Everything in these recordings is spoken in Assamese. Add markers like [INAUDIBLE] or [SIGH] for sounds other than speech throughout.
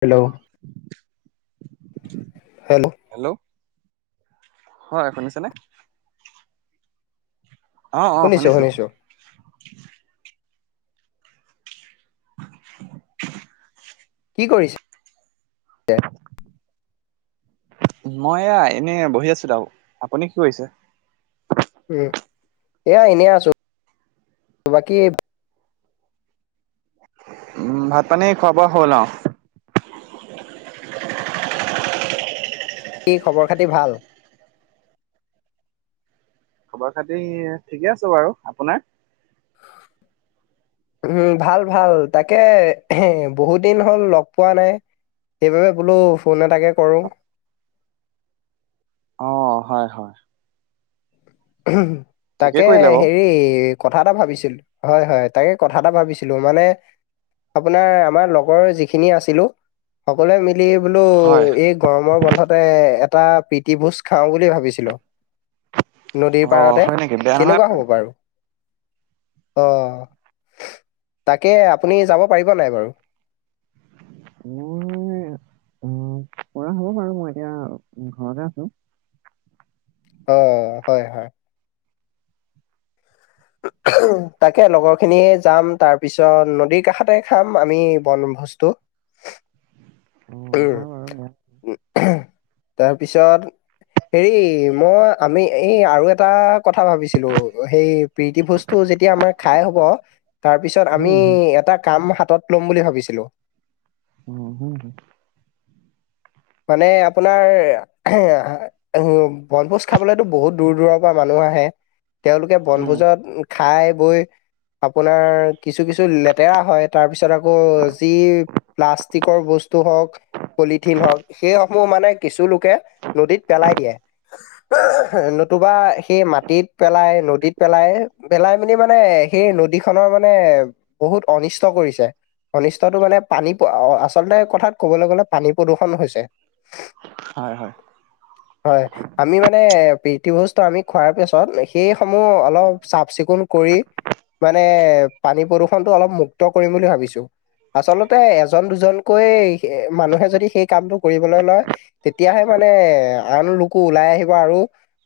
হেল্ল' [UNINTELLIGIBLE] হেল্ল' হেল্ল' হয় শুনিছেনে অ অ শুনিছো [UNINTELLIGIBLE] কি কৰিছে মই এয়া এনে বহি আছিলো আউ আপুনি কি কৰিছে উম এয়া এনে আছো বাকী উম ভাত পানী খোৱো বোৱা হ'ল আওঁ কি খবৰ খাতি ভাল খবৰ খাতি ঠিকে আছে বাৰু আপোনাৰ উম ভাল ভাল তাকে এ বহুত দিন হ'ল লগ পোৱা নাই সেইবাবে বোলো ফোন এটাকে কৰোঁ অ হয় হয় ঠিকে তাকে কৰিলে বাৰু। হেৰি কথা এটা ভাবিছিল হয় হয় তাকে কথা এটা ভাবিছিলো মানে আপোনাৰ আমাৰ লগৰ যিখিনি আছিলো সকলোৱে মিলি বোলো হয় এই গৰমৰ বন্ধতে এটা প্ৰিতি ভোজ খাও বুলি ভাবিছিলো অ নদীৰ পাৰতে হয় নেকি বেয়া নহয়। কেনেকুৱা হ'ব বাৰু অ', তাকে আপুনি যাব পাৰিব নাই বাৰু? মই অ', পৰা হ'ব বাৰো মই এতিয়া ঘৰতে আছো। অ', হয় হয়। তাকে লগৰ খিনিয়ে যাম, তাৰপিছত নদীৰ কাষতে খাম, আমি বন ভোজটো। উম, হয় বাৰু। তাৰপিছত হেৰি মই, আমি এই আৰু এটা কথা ভাবিছিলোঁ, হেৰি প্ৰীতিভোজটো যেতিয়া আমাৰ খাই হ'ব তাৰপিছত আমি উম হুম এটা কাম হাতত ল'ম বুলি ভাবিছিলোঁ। উম, হুম, [UNINTELLIGIBLE] মানে আপোনাৰ [UNINTELLIGIBLE] অহ, বনভোজ খাবলৈতো, বহুত দূৰ দূৰৰ পৰা মানুহ আহে। তেওঁলোকে উম বনভোজত খাই বৈ আপোনাৰ কিছু কিছু লেতেৰা হয়, তাৰপিছত আকৌ যি প্লাষ্টিকৰ বস্তু হওঁক, পলিথিন হওঁক সেইসমূহ মানে কিছু লোকে নদীত পেলাই দিয়ে। [UNINTELLIGIBLE] নতুবা সেই মাটিত পেলাই, নদীত পেলাই পেলাই মেলি মানে, সেই নদীখনৰ মানে বহুত অনিষ্ট কৰিছে, অনিষ্টটো মানে পানী আচলতে কথাত ক'বলৈ গ'লে, পানী প্ৰদূষন হৈছে। হয় হয়। হয়, আমি মানে, প্ৰীতিভোজটো আমি খোৱাৰ পিছত সেইসমূহ অলপ চাফ চিকুণ কৰি, মানে পানী প্ৰদূষণ টো অলপ মুক্ত কৰিম বুলি ভাবিছোঁ। আচলতে, এজন দুজনকৈ মানুহে যদি সেই কামটো [UNINTELLIGIBLE] লয়, তেতিয়াহে মানে আন লোকো ওলাই আহিব, আৰু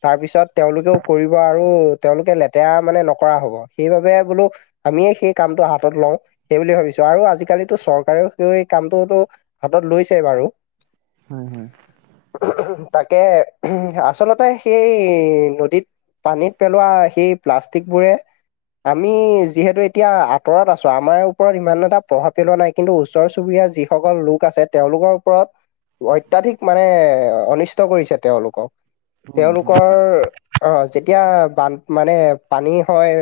তাৰপিছত তেওঁলোকেও কৰিব আৰু তেওঁলোকে লেতেৰা মানে নকৰা হ'ব, সেইবাবে বোলো আমিয়েই সেই কামটো হাতত লওঁ, সেই বুলি ভাবিছোঁ আৰু আজিকালিতো চৰকাৰেও সেই কামটোতো হাতত লৈছেই বাৰু। হয় হয়। তাকেহে, আচলতে সেই নদীত পানীত পেলোৱা সেই প্লাষ্টিকবোৰে আমি যিহেতু এতিয়া আঁতৰত আছোঁ, আমাৰ ওপৰত ইমান এটা প্ৰভাৱ পেলোৱা নাই। কিন্তু ওচৰ চুবুৰীয়াৰ যিসকল লোক আছে, তেওঁলোকৰ ওপৰত অত্যাধিক মানে অনিষ্ট কৰিছে তেওঁলোকক। উম তেওঁলোকৰ হয় অ', যেতিয়া বান মানে পানী হয়,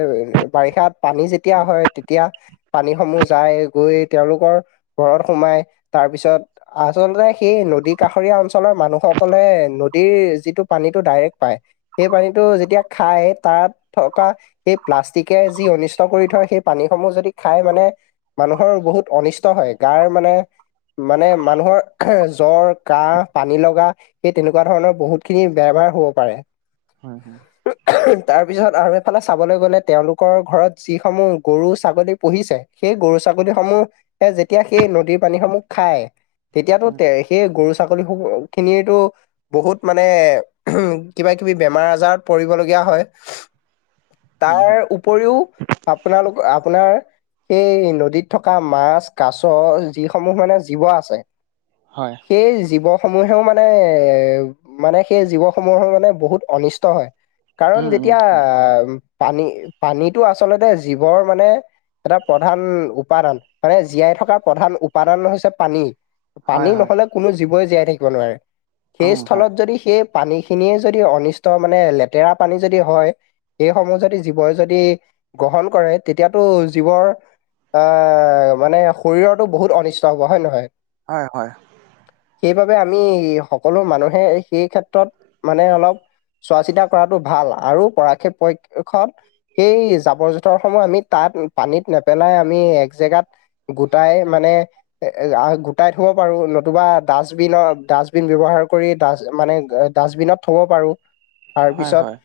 বাৰিষাত পানী যেতিয়া হয়, তেতিয়া পানীসমূহ যায়, গৈ তেওঁলোকৰ ঘৰত সোমাই, তাৰপিছত আচলতে, সেই নদী কাষৰীয়া অঞ্চলৰ মানুহসকলে নদীৰ যিটো পানীটো ডাইৰেক্ট পায়। সেই পানীটো যেতিয়া খায়, তাত থকা সেই প্লাষ্টিকে যি অনিষ্ট কৰি থয়, সেই পানীসমূহ যদি খাই মানে মানুহৰ বহুত অনিষ্ট হয়, গাৰ মানে, মানে মানুহৰ জ্বৰ, কাহ, পানী লগা সেই তেনেকুৱা ধৰণৰ বহুত খিনি বেমাৰ হ'ব পাৰে। হয় হয়। [INAUDIBLE] তাৰ পিছত আৰু চাবলৈ গ'লে তেওঁলোকৰ ঘৰত যিসমূহ গৰু ছাগলী পুহিছে সেই গৰু ছাগলীসমূহ যেতিয়া সেই নদীৰ পানীসমূহ খায় তেতিয়াতো হয় তে সেই গৰু ছাগলী স খিনিয়েটো বহুত মানে কিবা কিবি বেমাৰ আজাৰত পৰিবলগীয়া হয় হয় তাৰ হয়। উপৰিও আপোনালোক আপোনাৰ সেই নদীত থকা মাছ কাছ যিসমূহ মানে জীৱ আছে হয় সেই জীৱসমূহেও মানে মানে সেই জীৱসমূহৰ মানে বহুত অনিষ্ট হয় কাৰণ উম উম যেতিয়া হয় আহ পানী পানীতটো আচলতে জীৱৰ মানে এটা প্ৰধান উপাদান মানে জীয়াই থকাৰ প্ৰধান উপাদান হৈছে পানী হয় পানী হয় নহলে কোনো জীৱই জীয়াই থাকিব নোৱাৰে সেই উম হয় স্থলত যদি সেই পানী খিনিয়ে যদি অনিষ্ট মানে লেতেৰা পানী যদি হয় সেইসমূহ যদি জীৱই যদি গ্ৰহণ কৰে তেতিয়াতো জীৱৰ অ মানে শৰীৰতো বহুত অনিষ্ট হ'ব হয় নহয় হয় হয় সেইবাবে আমি সকলো মানুহে সেই ক্ষেত্ৰত মানে অলপ চোৱা চিতা কৰাটো ভাল আৰু পৰাক্ষেপ খ সেই জাবৰ জোঁথৰ সমূহ আমি তাত পানীত নেপেলাই আমি এক জেগাত গোটাই মানে আহ গুটাই থ'ব পাৰোঁ নতুবা ডাষ্টবিনত ডাষ্টবিন ব্যৱহাৰ কৰি ডাষ্ট মানে ডাষ্টবিনত থ'ব পাৰোঁ তাৰ হয় পিছত হয়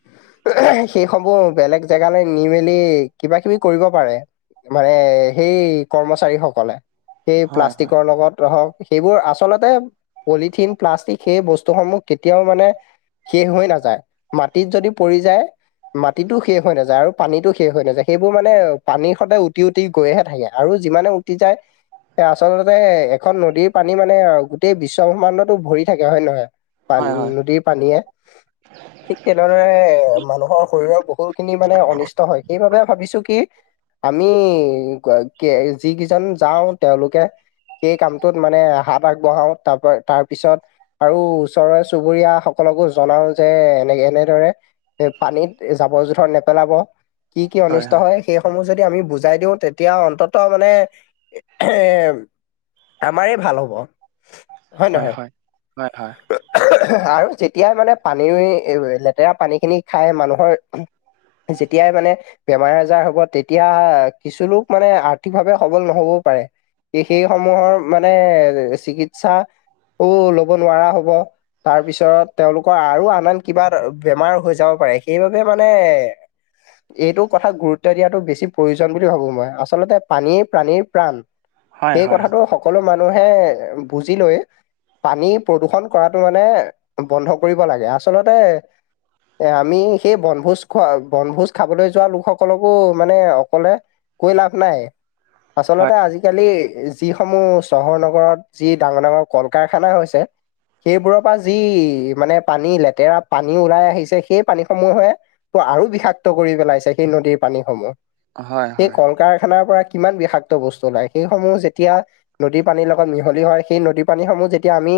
সেইসমূহ বেলেগ জেগালৈ নি মেলি কিবা কিবি কৰিব পাৰে মানে সেই কৰ্মচাৰী সকলে সেই হয় হয় প্লাষ্টিকৰ লগত হক সেইবোৰ আচলতে পলিথিন প্লাষ্টিক সেই বস্তুসমূহ কেতিয়াও মানে শেষ হৈ নাযায় মাটিত যদি পৰি যায় মাটিতো শেষ হৈ নাযায় আৰু পানীটো শেষ হৈ নাযায় সেইবোৰ মানে পানীৰ সদায় উটি উঠ উটি গৈহে থাকে আৰু যিমানে উটি যায় স আচলতে এখন নদীৰ পানী মানে গোটেই বিশ্বব্ৰহ্মাণ্ডতো ভৰি থাকে হয় নে নহয় পান হয় হয় নদীৰ পানীয়ে ঠিক তেনেদৰে মানুহৰ শৰীৰৰ বহুতখিনি মানে অনিষ্ট হয় সেইবাবে ভাবিছোঁ কি আমি যিকেইজন যাওঁ তেওঁলোকে সেই কামটোত মানে হাত আগবঢ়াও তাৰপ তাৰ পিছত আৰু ওচৰৰে চুবুৰীয়া সকলকো জনাও যে এনে এনেদৰে এ পানীত জাবৰ জোথৰ নেপেলাব কি কি অনিষ্ট হয় সেইসমূহ যদি আমি বুজাই দিওঁ তেতিয়া অন্তত মানে এ আমাৰে ভাল হ'ব হয় নহয় আৰু যেতিয়াই মানে পানী লেতেৰা পানীখিনি খাই মানুহৰ যেতিয়াই মানে বেমাৰ আজাৰ হ'ব তেতিয়া কিছু লোক মানে আৰ্থিকভাৱে সবল নহবও পাৰে সেই সমূহৰ মানে চিকিৎসাও লব নোৱাৰা হব তাৰ পিছত তেওঁলোকৰ আৰু আন আন কিবা বেমাৰ হৈ যাব পাৰে সেইবাবে মানে এইটো কথাত গুৰুত্ব দিয়াতো বেছি প্ৰয়োজন বুলি ভাবো মই আচলতে পানীয়ে প্ৰাণীৰ প্ৰাণ হয় সেই হয় কথাটো সকলো মানুহে বুজি লৈ পানী প্ৰদূষন কৰাটো মানে বন্ধ কৰিব লাগে। আচলতে এ, আমি সেই বনভোজ খোৱা, বনভোজ খাবলৈ যোৱা লোকসকলকো মানে অকলে কৈ লাভ নাই, হয় আচলতে আজিকালি যিসমূহ চহৰ নগৰত যি ডাঙৰ ডাঙৰ কল কাৰখানা হৈছে সেইবোৰৰ পৰা যি মানে পানী, লেতেৰা পানী ওলাই আহিছে সেই পানীসমূহে ত' আৰু বিষাক্ত কৰি পেলাইছে সেই নদীৰ পানীসমূহ। হয় হয় সেই হয় কল কাৰখানাৰ পৰা কিমান বিষাক্ত বস্তু ওলাই সেইসমূহ যে তিয়া নদীৰ পানীৰ লগত মিহলি হয় সেই নদী পানী সমূহ যেতিয়া আমি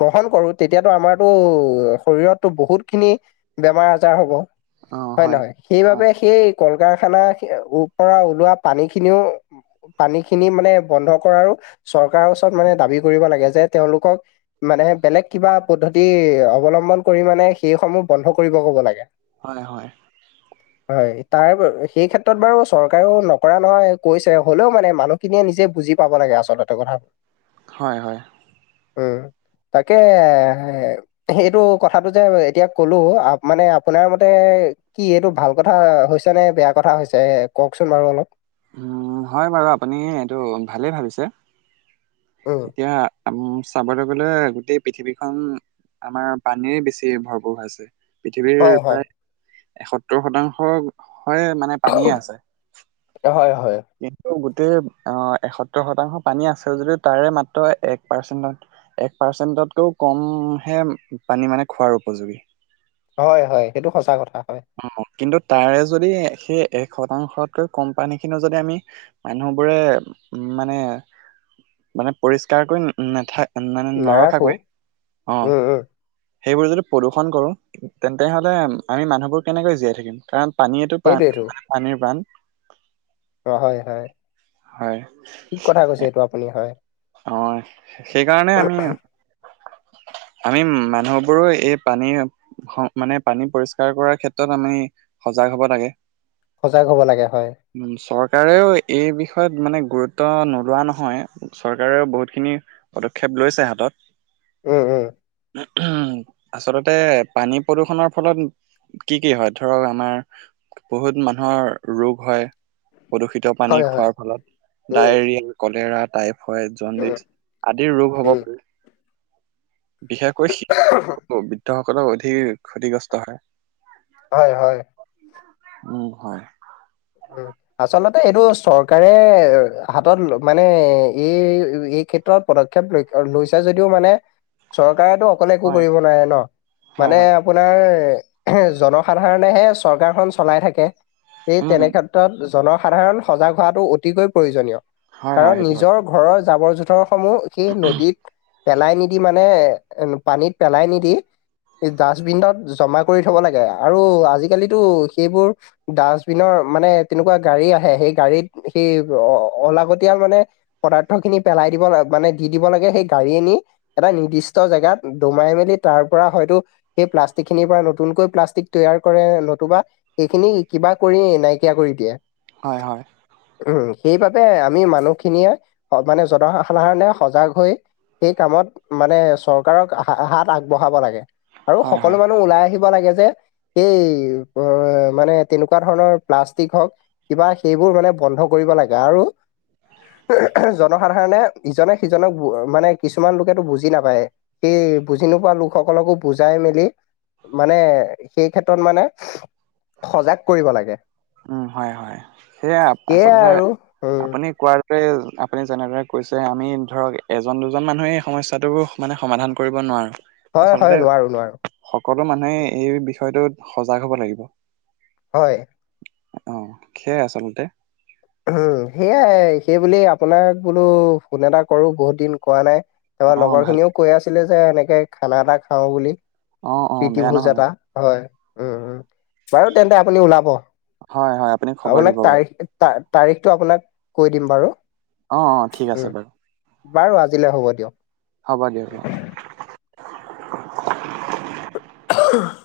গ্ৰহণ কৰোঁ তেতিয়াতো আমাৰতো শৰীৰতো বহুতখিনি বেমাৰ আজাৰ হ'ব অ হয় নহয়? হয় সেইবাবে সেই কল কাৰখানা পৰা ওলোৱা পানী খিনিও পানীখিনি মানে বন্ধ কৰাৰো চৰকাৰৰ ওচৰত মানে দাবী কৰিব লাগে যে তেওঁলোকক মানে বেলেগ কিবা পদ্ধতি অৱলম্বন কৰি মানে সেইসমূহ বন্ধ কৰিব ক'ব লাগে। হয় হয়। [UNINTELLIGIBLE] হয়। তাৰ সেই ক্ষেত্ৰত বাৰু চৰকাৰেও নকৰা নহয় কৈছে হ'লেও মানে মানুহখিনিয়ে নিজে বুজি পাব লাগে আচলতে কথা হয় হয়। উম, তাকে সেইটো কথাটো যে এতিয়া ক'লোঁ আ, মানে আপোনাৰ মতে কি এইটো ভাল কথা হৈছে নে বেয়া কথা হৈছে কওকচোন বাৰু অলপ। উম, হয় বাৰু, আপুনি এইটো ভালেই ভাবিছে। উম। এতিয়া চাবলৈ গ'লে গোটেই পৃথিৱীখন আমাৰ পানীৰে বেছি ভৰপূৰ হৈছে। পৃথিৱীৰ হয়, হয়, প্ৰায় এসত্তৰ শতাংশ, হয় মানে পানীয়ে আছে। হয় হয়। কিন্তু গোটেই আহ, এসত্তৰ শতাংশ পানী আছে যদিও তাৰে মাত্ৰ এক পাৰ্চেন্টত এক পাৰ্চেণ্টতকৈও কমহে পানী মানে খোৱাৰ উপযোগী। হয় হয় সেইটো সঁচা কথা হয়। অ' কিন্তু তাৰে যদি সেই এক শতাংশতকৈ কম পানীখিনি যদি আমি মানুহবোৰে উ, মানে মানে পৰিষ্কাৰকৈ না-নাথা মানে নাৰাখো, নৰখাকৈ, অ'। উম, উম, সেইবোৰ যদি প্ৰদূষণ কৰোঁ তেন্তে হ'লে আমি মানুহবোৰ কেনেকৈ জীয়াই থাকিম কাৰণ পানীয়েটো পান সেইটোৱেইটো মানে প্ৰাণীৰ পান। অ' হয় হয়। হয়। ঠিক কথা কৈছে এইটো আপুনি হয়। অ' সেইকাৰণে আমি আমি মানুহবোৰো এই পানীৰ হ মানে পানী পৰিষ্কাৰ কৰাৰ ক্ষেত্ৰত আমি সজাগ হ'ব লাগে। সজাগ হ'ব লাগে হয়। উ, চৰকাৰেও এই বিষয়ত মানে গুৰুত্ব নোলোৱা নহয়। চৰকাৰেও বহুতখিনি পদক্ষেপ লৈছে হাতত। উম' উম'। উম' আচলতে পানী প্ৰদূষণৰ ফলত কি কি হয় ধৰক আমাৰ, বহুত মানুহৰ ৰোগ হয়। প্ৰদূষিত পানী হয়, হয়, খোৱাৰ ফলত উম, ডায়েৰিয়া কলেৰা টাইপ। হয় জণ্ডিছ উম, আদিৰ ৰোগ হ'ব উম, পাৰে। বিশেষকৈ শিশু বৃদ্ধসকলৰ অধিক ক্ষতিগ্ৰস্ত হয়। হয় হয়। উম হয়। উম আচলতে এইটো চৰকাৰে হাতত ল মানে এই এই ক্ষেত্ৰত, পদক্ষেপ লৈ লৈছে যদিও মানে চৰকাৰো অকলে একো হয়, কৰিব নোৱাৰে ন হয়, মানে, হয়, আপোনাৰ জনসাধাৰণেহে চৰকাৰখন চলাই থাকে। উম। তেনেক্ষেত্ৰত জনসাধাৰণ সজাগ হোৱাটো অতিকৈ প্ৰয়োজনীয় হয় হয় কাৰণ সেইটো নিজৰ, ঘৰৰ জাবৰ জোথৰ সমূহ সেই নদীত পেলাই নিদি মানে, মানে পানীত পেলাই নিদি। ডাষ্টবিনত জমা কৰি থব লাগে আৰু আজিকালিতো সেইবোৰ ডাষ্ট, বিনৰ মানে তেনেকুৱা গাড়ী আহে সেই গাড়ীত সেই অলাগতিয়াল মানে, পদাৰ্থ খিনি পেলাই দিব ল মানে দি দিব লাগে সেই গাড়ীয়ে নি এটা নিৰ্দিষ্ট জেগাত দমাই মেলি তাৰ পৰা হয়তো, সেই প্লাষ্টিক খিনিৰ পৰা নতুনকৈ প্লাষ্টিক তৈয়াৰ কৰে নতুবা সেইখিনি কিবা, কৰিয়েই নাইকিয়া কৰি দিয়ে। হয় হয়। উম সেইবাবে আমি মানুহখিনিয়ে মানে জনসাধাৰণে সজাগ হৈ, সেই কামত মানে চৰকাৰক হা হাত আগবঢ়াব লাগে। আৰু হয় হয় সকলো মানুহ ওলাই আহিব লাগে যে এইেই অ মানে তেনেকুৱা, তেনেকুৱা ধৰণৰ প্লাষ্টিক হওক কিবা সেইবোৰ মানে বন্ধ কৰিব লাগে আৰু, জনসাধাৰণে ইজনে সিজনক মানে কিছুমান লোকে ত বুজি নাপায়। সে বুজি নোপোৱা লোকসকলকো বুজাই মেলি। মানে সেই ক্ষেত্ৰত মানে সজাগ কৰিব লাগে। উম হয় হয় সেয়া সেয়াই আচলতে আৰু উম, আপুনি কোৱাৰ, আপুনি যেনেদৰে কৈছে আমি ধৰক এজন দুজন মানুহে এই সমস্যাটো, মানে সমাধান কৰিব নোৱাৰো। হয় আচলতে হয় নোৱাৰো নোৱাৰো। সকলো মানুহে উম, এই বিষয়টোত সজাগ হব লাগিব। হয়। অ সেয়াই আচলতে। উম সেয়াই সেই বুলি আপোনাক বোলো ফোন এটা কৰো বহুত দিন কোৱা নাই। ত অ লগৰ ভাল খিনিও কৈ আছিলে যে এনেকে খানা এটা খাওঁ বুলি অ অ বেয়া প্ৰীতিভোজ নহয় এটা। হয় উমম বাৰু তেন্তে আপুনি ওলাব হয় হয় আপুনি খবৰ আপোনাক দিব বাৰু তাৰিখ, তা তাৰিখটো আপোনাক কৈ দিম বাৰু। অ অ ঠিক উম আছে বাৰু। বাৰু আজিলৈ হ'ব দিয়ক। হব দিয়ক অ। [UNINTELLIGIBLE]